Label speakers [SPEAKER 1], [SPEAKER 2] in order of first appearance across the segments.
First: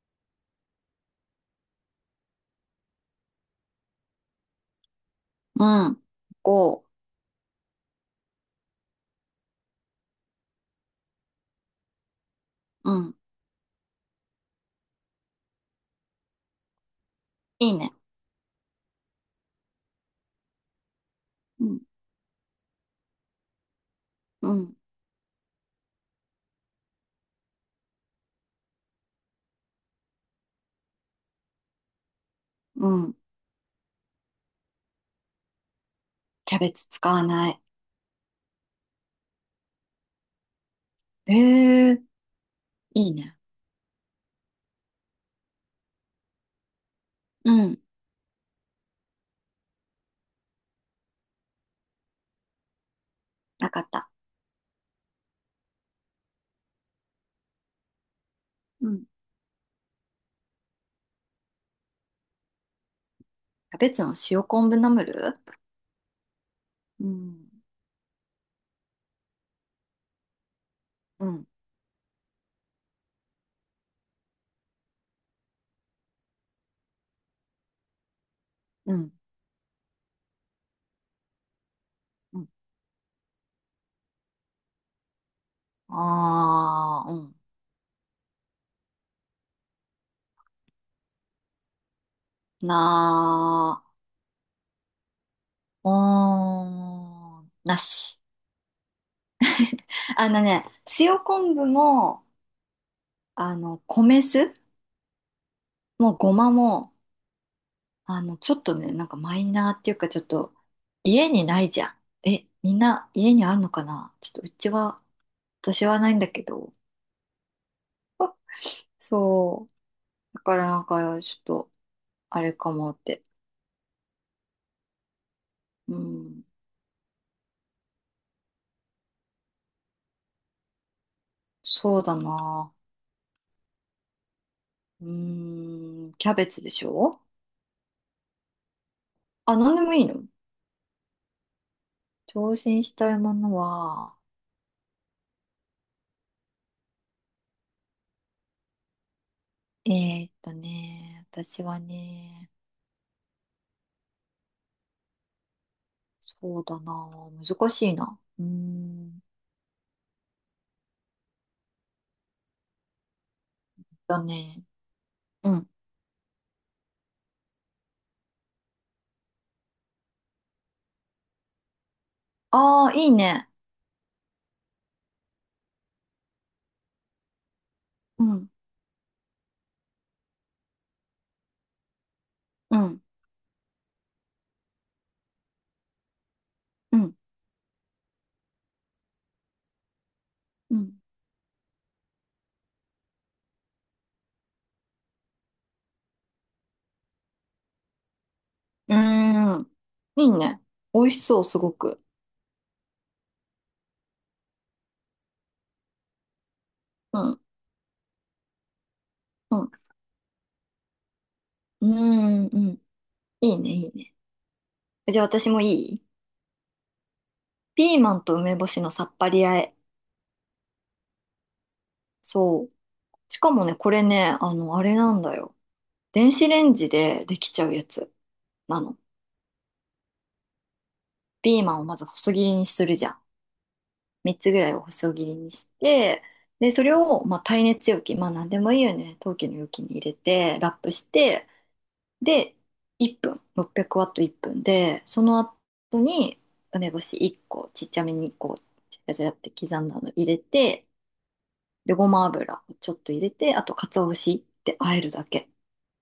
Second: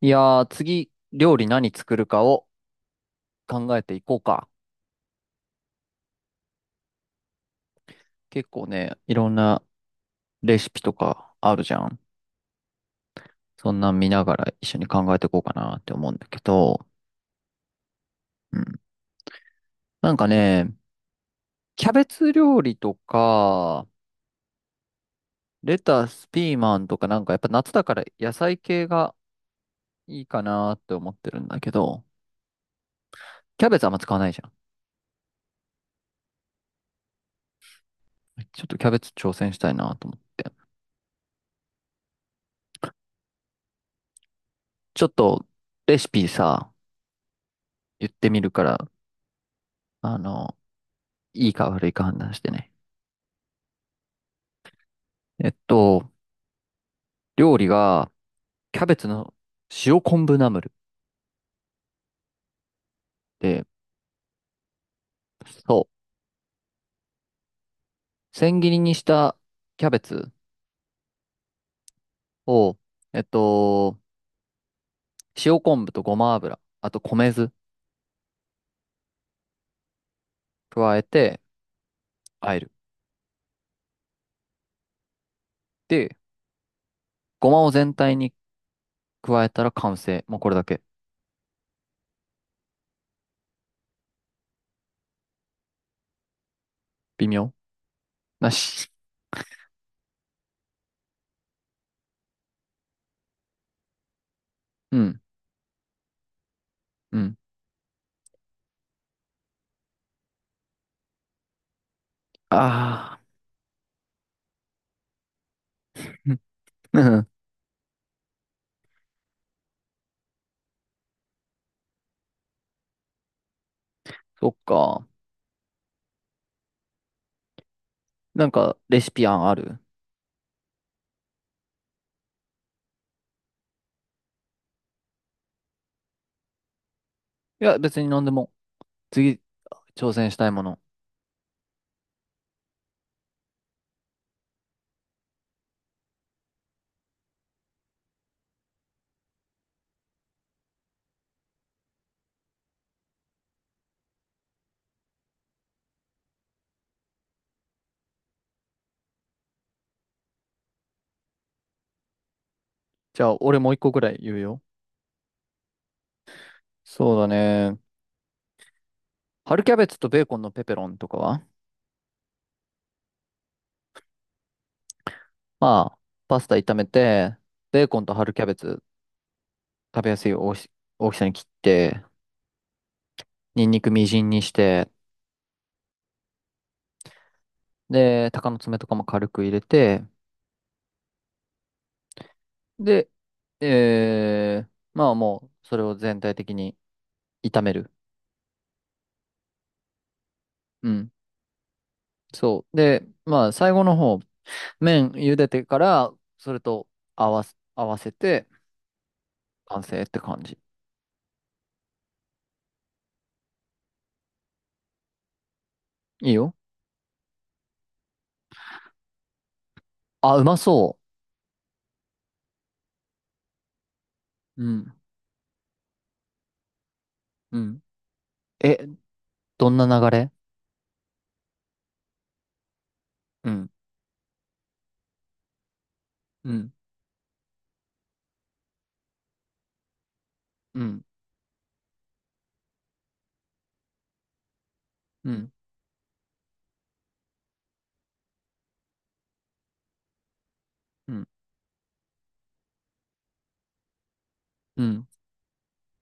[SPEAKER 1] いやー、次、料理何作るかを考えていこうか。
[SPEAKER 2] うん、5。
[SPEAKER 1] 結構ね、いろんなレシピとかあるじゃん。
[SPEAKER 2] うん、
[SPEAKER 1] そんなん見ながら一緒に考えていこうかなって思うんだけど、
[SPEAKER 2] いいね。
[SPEAKER 1] うん。なんかね、
[SPEAKER 2] うん、
[SPEAKER 1] キャベツ料理とか、
[SPEAKER 2] うん、
[SPEAKER 1] レタス、ピーマンとかなんかやっぱ夏だから野菜系がいいかなって思ってるんだけど、
[SPEAKER 2] うん。
[SPEAKER 1] キャベツあんま使わないじゃん。
[SPEAKER 2] キャベツ使わない。
[SPEAKER 1] ちょっとキャベツ挑戦したいなと思って。
[SPEAKER 2] ええ、いいね。
[SPEAKER 1] ちょっとレシピさ、
[SPEAKER 2] うん、
[SPEAKER 1] 言ってみるから、あの、いいか悪いか判断してね。
[SPEAKER 2] なかった。
[SPEAKER 1] えっと、料理が、キャ
[SPEAKER 2] う
[SPEAKER 1] ベ
[SPEAKER 2] ん。
[SPEAKER 1] ツの塩昆布ナムルで、
[SPEAKER 2] キャベツの塩昆布ナムル。
[SPEAKER 1] そ
[SPEAKER 2] うん、
[SPEAKER 1] う、千切りにしたキャベツ
[SPEAKER 2] うん、
[SPEAKER 1] を、えっと、塩昆布とごま油、あと米酢
[SPEAKER 2] うん、
[SPEAKER 1] 加えて、
[SPEAKER 2] うん。
[SPEAKER 1] 和える。で、
[SPEAKER 2] あー、うん。
[SPEAKER 1] ごまを全体に加えたら完成。もうこれだけ。
[SPEAKER 2] なー、
[SPEAKER 1] 微
[SPEAKER 2] おー
[SPEAKER 1] 妙
[SPEAKER 2] ん、なし。
[SPEAKER 1] なし。
[SPEAKER 2] あのね、塩昆布も、米酢
[SPEAKER 1] うん、
[SPEAKER 2] もごまも、
[SPEAKER 1] うん。
[SPEAKER 2] ちょっとね、なんかマイナーっていうか、ちょっと、家にないじゃん。え、みんな
[SPEAKER 1] あ
[SPEAKER 2] 家にあるのかな。ちょっとうちは、私はないんだけど。
[SPEAKER 1] あ。
[SPEAKER 2] そう。だからなんか、ちょっと、あれかもって。
[SPEAKER 1] そっか。
[SPEAKER 2] うん。
[SPEAKER 1] なんか、レシピ案ある？
[SPEAKER 2] そうだな。うーん。キャベツでしょ？
[SPEAKER 1] いや、別に何でも。次、
[SPEAKER 2] あ、なんでもいい
[SPEAKER 1] 挑
[SPEAKER 2] の？
[SPEAKER 1] 戦したいもの。
[SPEAKER 2] 挑戦したいものは、え私はね、そうだな。難しいな。うーん。
[SPEAKER 1] じゃあ、俺もう一個ぐらい
[SPEAKER 2] だ
[SPEAKER 1] 言うよ。
[SPEAKER 2] ね。うん。
[SPEAKER 1] そうだね。春キャベツとベーコンのペペロンとかは、
[SPEAKER 2] ああ、いいね。
[SPEAKER 1] まあ、パスタ炒めて、ベーコンと
[SPEAKER 2] う
[SPEAKER 1] 春キャ
[SPEAKER 2] ん。
[SPEAKER 1] ベツ食べやすい大きさに切って、
[SPEAKER 2] うん
[SPEAKER 1] ニンニクみじんにして、
[SPEAKER 2] うん。
[SPEAKER 1] で、鷹の爪とかも軽く入れて、
[SPEAKER 2] うん。
[SPEAKER 1] で、えー、まあもう、それを全体的に炒める。
[SPEAKER 2] うーん。いいね。
[SPEAKER 1] う
[SPEAKER 2] 美
[SPEAKER 1] ん。
[SPEAKER 2] 味しそう、すごく。
[SPEAKER 1] そう。で、まあ、最後の方、麺茹でてから、それと
[SPEAKER 2] うん。
[SPEAKER 1] 合わせて、
[SPEAKER 2] うん。
[SPEAKER 1] 完成って感じ。
[SPEAKER 2] うーん。うん。いいね、いいね。じゃあ私もいい？
[SPEAKER 1] いいよ。
[SPEAKER 2] ピーマンと梅干しのさっぱり和え。
[SPEAKER 1] あ、うまそ
[SPEAKER 2] そう。しかもね、これね、
[SPEAKER 1] う。う
[SPEAKER 2] あ
[SPEAKER 1] ん。
[SPEAKER 2] れなんだよ。電子レンジででき
[SPEAKER 1] う
[SPEAKER 2] ちゃう
[SPEAKER 1] ん。
[SPEAKER 2] やつ
[SPEAKER 1] え、
[SPEAKER 2] なの。
[SPEAKER 1] どんな流れ？
[SPEAKER 2] ピーマンをまず細切りにするじゃん。
[SPEAKER 1] うん。
[SPEAKER 2] 3つぐらいを細切りにして、
[SPEAKER 1] う
[SPEAKER 2] で、
[SPEAKER 1] ん
[SPEAKER 2] それを、まあ、耐熱容器、まあ、なんでもいいよね。陶器の容器に入れて、ラッ
[SPEAKER 1] う
[SPEAKER 2] プ
[SPEAKER 1] ん、
[SPEAKER 2] して、で、1分、600ワット1分で、そ
[SPEAKER 1] う
[SPEAKER 2] の
[SPEAKER 1] ん、
[SPEAKER 2] 後に梅干し1個、ちっちゃめにこう、ちゃちゃちゃって刻んだの入れて、
[SPEAKER 1] うん、
[SPEAKER 2] で、ごま油をちょっと入れて、あと、鰹節って
[SPEAKER 1] う
[SPEAKER 2] 和え
[SPEAKER 1] ん。
[SPEAKER 2] るだけ。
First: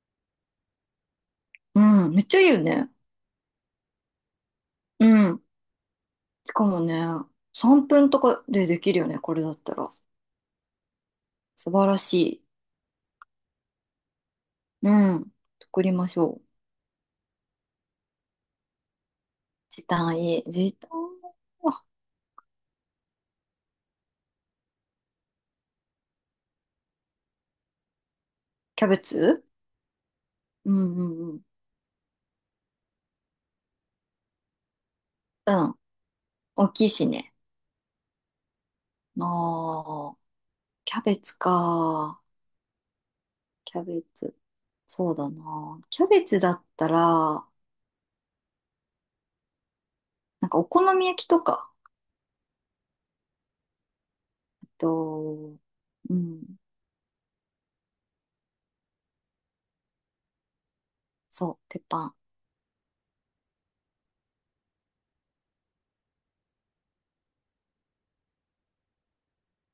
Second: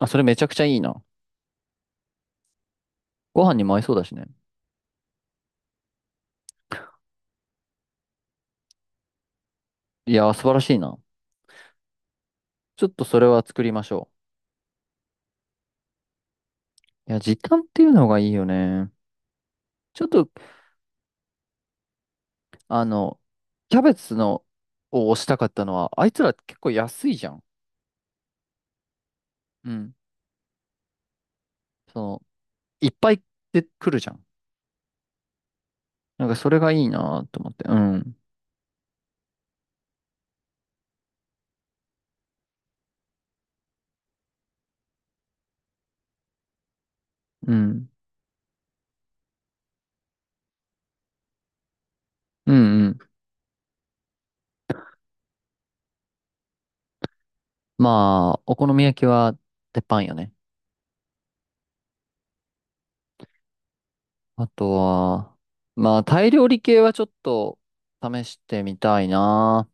[SPEAKER 1] あ、それめちゃくちゃいいな。
[SPEAKER 2] うん、めっちゃいいよね。
[SPEAKER 1] ご飯にも合いそうだしね。
[SPEAKER 2] うん。しかもね、3分とかでできるよね、これだったら。
[SPEAKER 1] いやー、素晴らしいな。
[SPEAKER 2] 素晴らしい。
[SPEAKER 1] ちょっとそれは作りましょ
[SPEAKER 2] うん。作りましょう。
[SPEAKER 1] う。いや、時短っていうのがいいよね。
[SPEAKER 2] 時
[SPEAKER 1] ちょっ
[SPEAKER 2] 短
[SPEAKER 1] と、
[SPEAKER 2] いい。時短は。あ、
[SPEAKER 1] あの、キャベツの、を推したかったのは、あいつら結構安いじゃん。
[SPEAKER 2] キャベツ。
[SPEAKER 1] うん。
[SPEAKER 2] うんうんうん。
[SPEAKER 1] その、いっぱいで来るじゃん。
[SPEAKER 2] うん。
[SPEAKER 1] なんかそれ
[SPEAKER 2] 大
[SPEAKER 1] がい
[SPEAKER 2] き
[SPEAKER 1] い
[SPEAKER 2] いし
[SPEAKER 1] な
[SPEAKER 2] ね。
[SPEAKER 1] と思って。うん。
[SPEAKER 2] ああ。キャベツか。キャベツ。そうだな。キャベツだったら、
[SPEAKER 1] うん。
[SPEAKER 2] なんかお好み焼きとか。
[SPEAKER 1] うんうん。
[SPEAKER 2] えっと、うん。
[SPEAKER 1] まあ、お好み焼きは鉄板よね。
[SPEAKER 2] そう、鉄板。
[SPEAKER 1] あとは、まあ、タイ料理系はちょっと試してみたいな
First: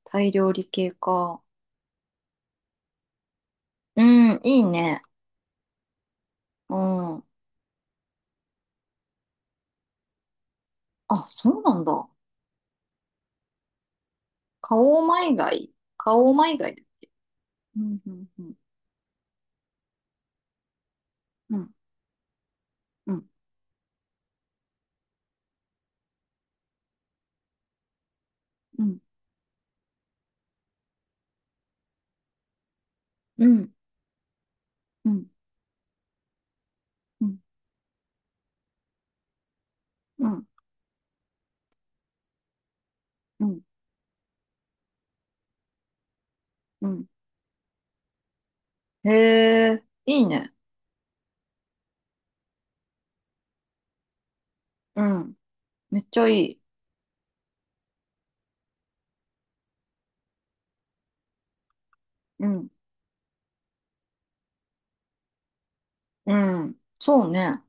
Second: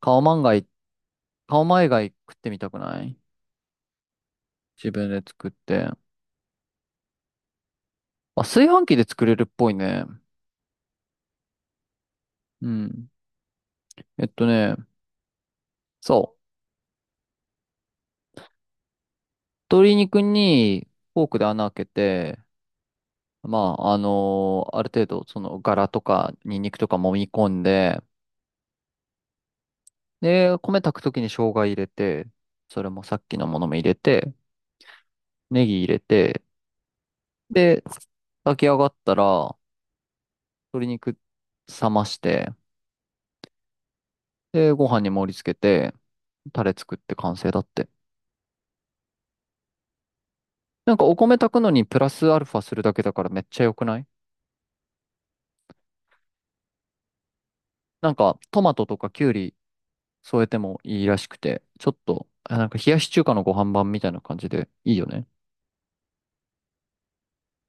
[SPEAKER 1] カオ
[SPEAKER 2] タイ
[SPEAKER 1] マン
[SPEAKER 2] 料
[SPEAKER 1] ガ
[SPEAKER 2] 理
[SPEAKER 1] イ、
[SPEAKER 2] 系か。
[SPEAKER 1] カオマイガイ食ってみたくない？
[SPEAKER 2] うん、いい
[SPEAKER 1] 自
[SPEAKER 2] ね。
[SPEAKER 1] 分で作って。
[SPEAKER 2] うん。
[SPEAKER 1] あ、炊飯器で作れるっぽいね。
[SPEAKER 2] あ、そうなんだ。
[SPEAKER 1] うん。えっとね、
[SPEAKER 2] カオマイガイ。カ
[SPEAKER 1] そ
[SPEAKER 2] オマ
[SPEAKER 1] う。
[SPEAKER 2] イガイだ。うん、うん、うん。
[SPEAKER 1] 鶏肉にフォークで
[SPEAKER 2] う
[SPEAKER 1] 穴
[SPEAKER 2] ん、
[SPEAKER 1] 開けて、
[SPEAKER 2] うん、
[SPEAKER 1] まあ、ある程度、その、ガラとか、ニンニクとか揉み込んで、
[SPEAKER 2] うん、
[SPEAKER 1] で、米炊くときに生姜入れて、それもさっきの
[SPEAKER 2] う
[SPEAKER 1] もの
[SPEAKER 2] ん、
[SPEAKER 1] も入れて、
[SPEAKER 2] うん、
[SPEAKER 1] ネギ入れて、
[SPEAKER 2] うん、
[SPEAKER 1] で、炊き上がったら、
[SPEAKER 2] うん、
[SPEAKER 1] 鶏肉冷まして、
[SPEAKER 2] うん。
[SPEAKER 1] で、ご飯に盛り付けて、タレ
[SPEAKER 2] う
[SPEAKER 1] 作っ
[SPEAKER 2] ん。
[SPEAKER 1] て完成だって。
[SPEAKER 2] へえ、いいね。
[SPEAKER 1] なんかお米炊くのにプラスアルファするだけだからめっちゃ良くない？
[SPEAKER 2] うん。めっちゃいい。
[SPEAKER 1] なんかトマトとかキュウリ添えてもいいらしくて、ちょっと、
[SPEAKER 2] う
[SPEAKER 1] あなん
[SPEAKER 2] ん、
[SPEAKER 1] か冷やし中華のご飯版みたいな感じでいいよね。
[SPEAKER 2] うん。そうね。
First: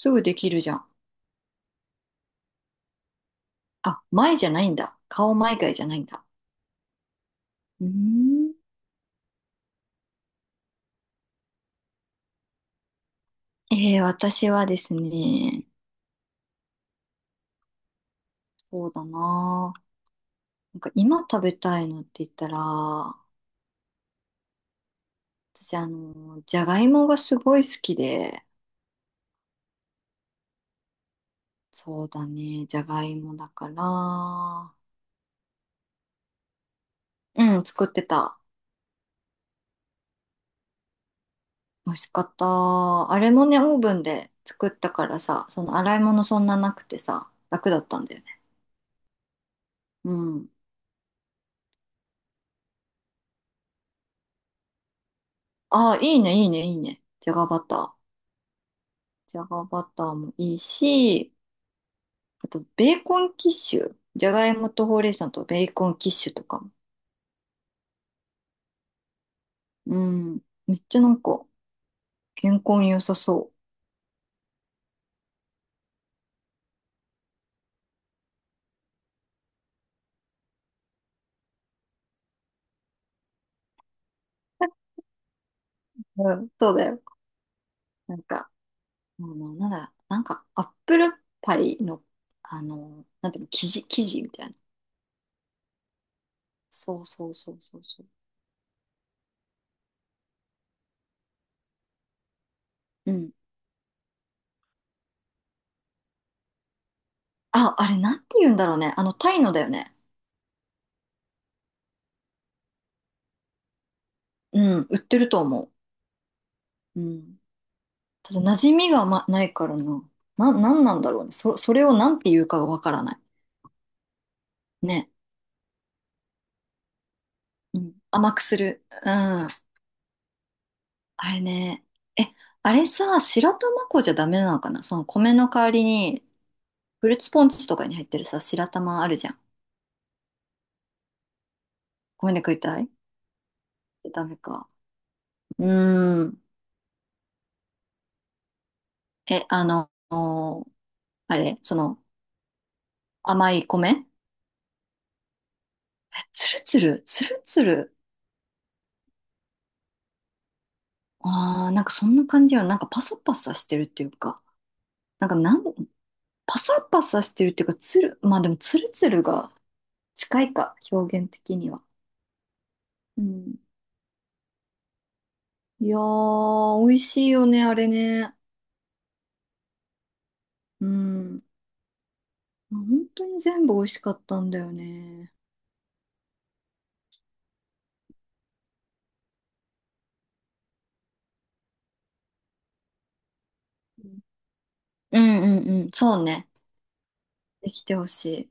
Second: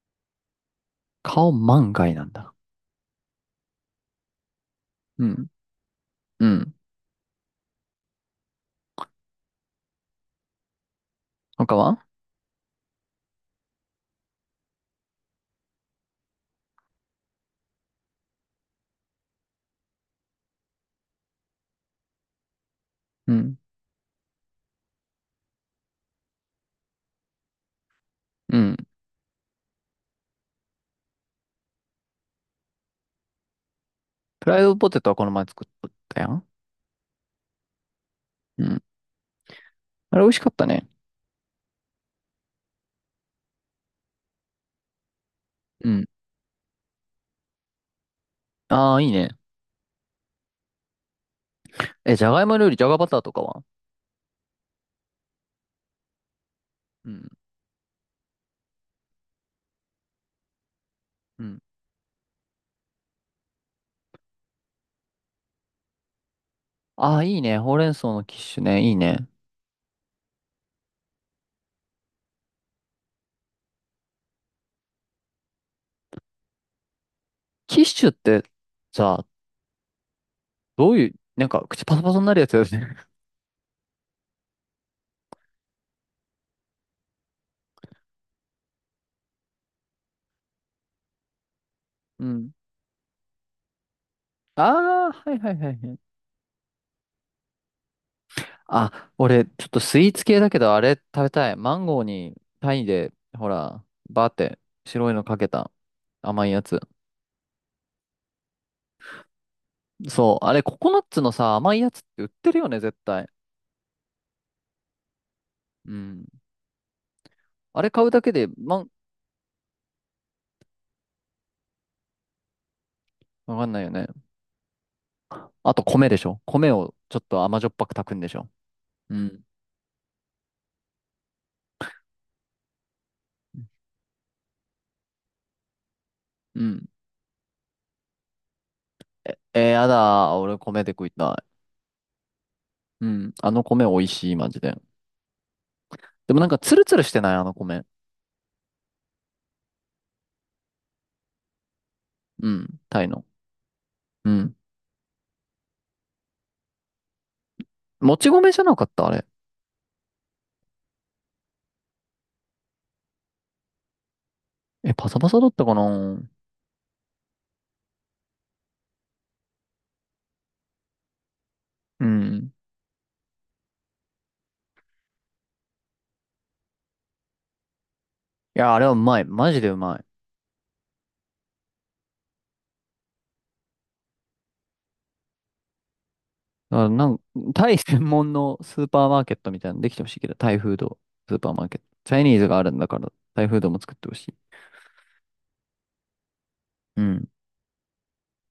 [SPEAKER 2] すぐできるじゃん。
[SPEAKER 1] 顔万が一なんだ。
[SPEAKER 2] あ、前じゃないんだ。
[SPEAKER 1] う
[SPEAKER 2] 顔
[SPEAKER 1] ん。
[SPEAKER 2] 前外じゃないんだ。
[SPEAKER 1] うん。
[SPEAKER 2] うーん。
[SPEAKER 1] 他は？
[SPEAKER 2] 私はですね、そうだなあ。なんか今食べたいのって言ったら、私、
[SPEAKER 1] うん。
[SPEAKER 2] じゃがいもがすごい好きで、
[SPEAKER 1] うん。
[SPEAKER 2] そうだね、じゃがいもだか
[SPEAKER 1] フライ
[SPEAKER 2] ら、
[SPEAKER 1] ドポテトはこの前作ったやん。
[SPEAKER 2] うん、作ってた。
[SPEAKER 1] うん。あれ美味しかったね。
[SPEAKER 2] 美味しかった。あれもね、オーブンで作ったからさ、その
[SPEAKER 1] う
[SPEAKER 2] 洗い
[SPEAKER 1] ん。
[SPEAKER 2] 物そんななくてさ、楽だったんだよね。
[SPEAKER 1] ああ、いいね。
[SPEAKER 2] うん。
[SPEAKER 1] え、じゃがいも料理、じゃがバターとかは？
[SPEAKER 2] ああ、いいね、いいね、いいね。
[SPEAKER 1] うん。
[SPEAKER 2] じゃがバター。じゃがバターもいいし、
[SPEAKER 1] うん。
[SPEAKER 2] あと、ベーコンキッシュ。じゃがいもとほうれい草とベーコンキッシュとかも。
[SPEAKER 1] ああ、いいね。ほうれん草のキッシュね。いいね。
[SPEAKER 2] うん。めっちゃなんか、健康に良さそ
[SPEAKER 1] キッシュってさ、どういう、なんか口パサパサになるやつだよね。
[SPEAKER 2] う。うん、そうだよ。なんか、なんだ、なんか、アップルパイの、
[SPEAKER 1] うん。
[SPEAKER 2] なんていうの、生地みたいな。
[SPEAKER 1] ああ、はいはいはいはい。
[SPEAKER 2] そうそうそうそうそ
[SPEAKER 1] あ、俺、ちょっとスイーツ系だけど、あれ食べたい。マンゴーに、タイ
[SPEAKER 2] う。
[SPEAKER 1] で、
[SPEAKER 2] うん。
[SPEAKER 1] ほら、バーって白いのかけた甘いやつ。
[SPEAKER 2] あ、あれ、なんて言うんだろうね。タイのだよね。
[SPEAKER 1] そう、あれ、ココナッツのさ、甘いやつって売ってるよね、絶対。
[SPEAKER 2] うん、売ってると思
[SPEAKER 1] うん。
[SPEAKER 2] う。うん。
[SPEAKER 1] あれ買うだけ
[SPEAKER 2] ただ、
[SPEAKER 1] で、
[SPEAKER 2] 馴染みが、ま、ないからな。なんなんだろうね。それをなんて言うかがわからない。
[SPEAKER 1] わかんないよね。
[SPEAKER 2] ね。
[SPEAKER 1] あと、米でしょ。米をちょっと甘じょっ
[SPEAKER 2] う
[SPEAKER 1] ぱく
[SPEAKER 2] ん、
[SPEAKER 1] 炊くんで
[SPEAKER 2] 甘
[SPEAKER 1] し
[SPEAKER 2] く
[SPEAKER 1] ょ。
[SPEAKER 2] する。う
[SPEAKER 1] うん。
[SPEAKER 2] ん。あれね。え、あれさ、白玉粉じゃダメなのかな、その米の代わりに。
[SPEAKER 1] うん。
[SPEAKER 2] フルーツポンチとかに入ってるさ、白玉あるじゃん。
[SPEAKER 1] えー、やだー。俺、米で食いたい。
[SPEAKER 2] 米で食いたい？
[SPEAKER 1] うん。あの米美味
[SPEAKER 2] ダ
[SPEAKER 1] しい、
[SPEAKER 2] メ
[SPEAKER 1] マジ
[SPEAKER 2] か。
[SPEAKER 1] で。
[SPEAKER 2] うー
[SPEAKER 1] でも
[SPEAKER 2] ん。
[SPEAKER 1] なんかツルツルしてないあの米。
[SPEAKER 2] え、あの、あれ、その、
[SPEAKER 1] うん。タイの。
[SPEAKER 2] 甘い米。
[SPEAKER 1] うん。
[SPEAKER 2] え、つるつる、つるつる。
[SPEAKER 1] もち米じゃなかったあれ。
[SPEAKER 2] ああ、なんかそんな感じよ。なんかパサパサしてるっていうか。
[SPEAKER 1] え、パサ
[SPEAKER 2] な
[SPEAKER 1] パ
[SPEAKER 2] んか
[SPEAKER 1] サだっ
[SPEAKER 2] な
[SPEAKER 1] た
[SPEAKER 2] ん、
[SPEAKER 1] かな？
[SPEAKER 2] パサパサしてるっていうか、まあでもつるつるが近いか、表現的には。
[SPEAKER 1] うん。
[SPEAKER 2] うん。いやー、美味しいよね、あれね。
[SPEAKER 1] いや、あれはうまい。マジでうまい。
[SPEAKER 2] うん。本当に全部美味しかったんだよね。
[SPEAKER 1] だからなんか、タイ専門のスーパーマーケットみたいなのできてほしいけど、タイフード、スーパーマーケット。チャイニーズがあるんだから、タイフードも作ってほしい。
[SPEAKER 2] うんうんうんうん、そうね。
[SPEAKER 1] うん。
[SPEAKER 2] できてほしい。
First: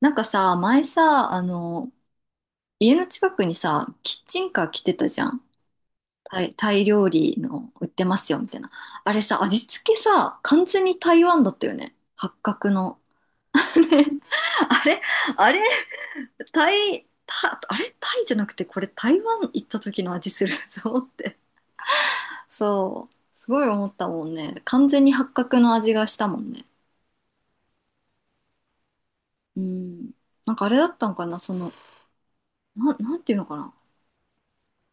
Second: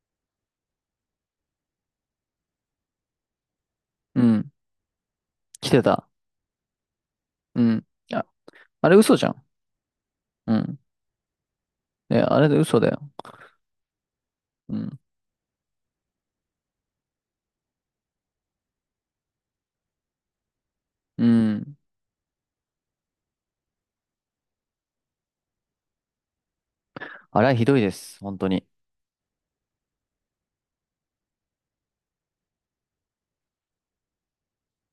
[SPEAKER 2] なんかさ、前さ、家の近くにさ、キ
[SPEAKER 1] う
[SPEAKER 2] ッチ
[SPEAKER 1] ん。
[SPEAKER 2] ンカー来てたじゃん。
[SPEAKER 1] 来てた。
[SPEAKER 2] タイ料理
[SPEAKER 1] う
[SPEAKER 2] の
[SPEAKER 1] ん。
[SPEAKER 2] 売ってま
[SPEAKER 1] あ、
[SPEAKER 2] すよ、みたいな。
[SPEAKER 1] あれ
[SPEAKER 2] あ
[SPEAKER 1] 嘘
[SPEAKER 2] れ
[SPEAKER 1] じゃん。
[SPEAKER 2] さ、味付けさ、
[SPEAKER 1] う
[SPEAKER 2] 完
[SPEAKER 1] ん。
[SPEAKER 2] 全に台湾だったよね。
[SPEAKER 1] え、
[SPEAKER 2] 八
[SPEAKER 1] あれで
[SPEAKER 2] 角
[SPEAKER 1] 嘘だ
[SPEAKER 2] の。
[SPEAKER 1] よ。う
[SPEAKER 2] あ
[SPEAKER 1] ん。
[SPEAKER 2] れ、あれ、タイ、タ、あれ、タイじゃなくて、これ台湾行った時の味するぞっ
[SPEAKER 1] う
[SPEAKER 2] て。
[SPEAKER 1] ん。
[SPEAKER 2] そう。すごい思ったもんね。完全に八角の味がしたもんね。
[SPEAKER 1] あれはひどいです。本当に。
[SPEAKER 2] うん。なんかあれだったのかな、なんていうのかな。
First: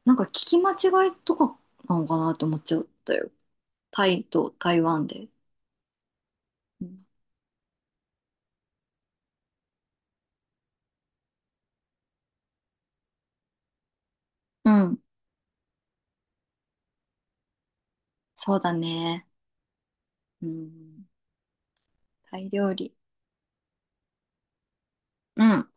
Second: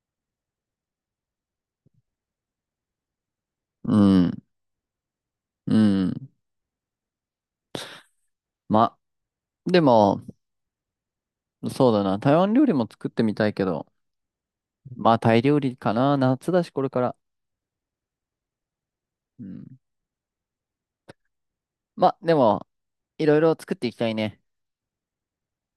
[SPEAKER 2] なんか聞き間違いとかなのかなって思っちゃったよ。
[SPEAKER 1] う
[SPEAKER 2] タイ
[SPEAKER 1] ん。
[SPEAKER 2] と台湾で。
[SPEAKER 1] うん。
[SPEAKER 2] うん。
[SPEAKER 1] ま、でも、そうだな。台湾料理も作ってみたいけど、
[SPEAKER 2] うん。
[SPEAKER 1] まあタイ料理かな。夏だし、これから。
[SPEAKER 2] そうだね。
[SPEAKER 1] うん。
[SPEAKER 2] うん。
[SPEAKER 1] まあ、で
[SPEAKER 2] タイ
[SPEAKER 1] も、
[SPEAKER 2] 料理。
[SPEAKER 1] いろいろ作っていきたいね。
[SPEAKER 2] うん。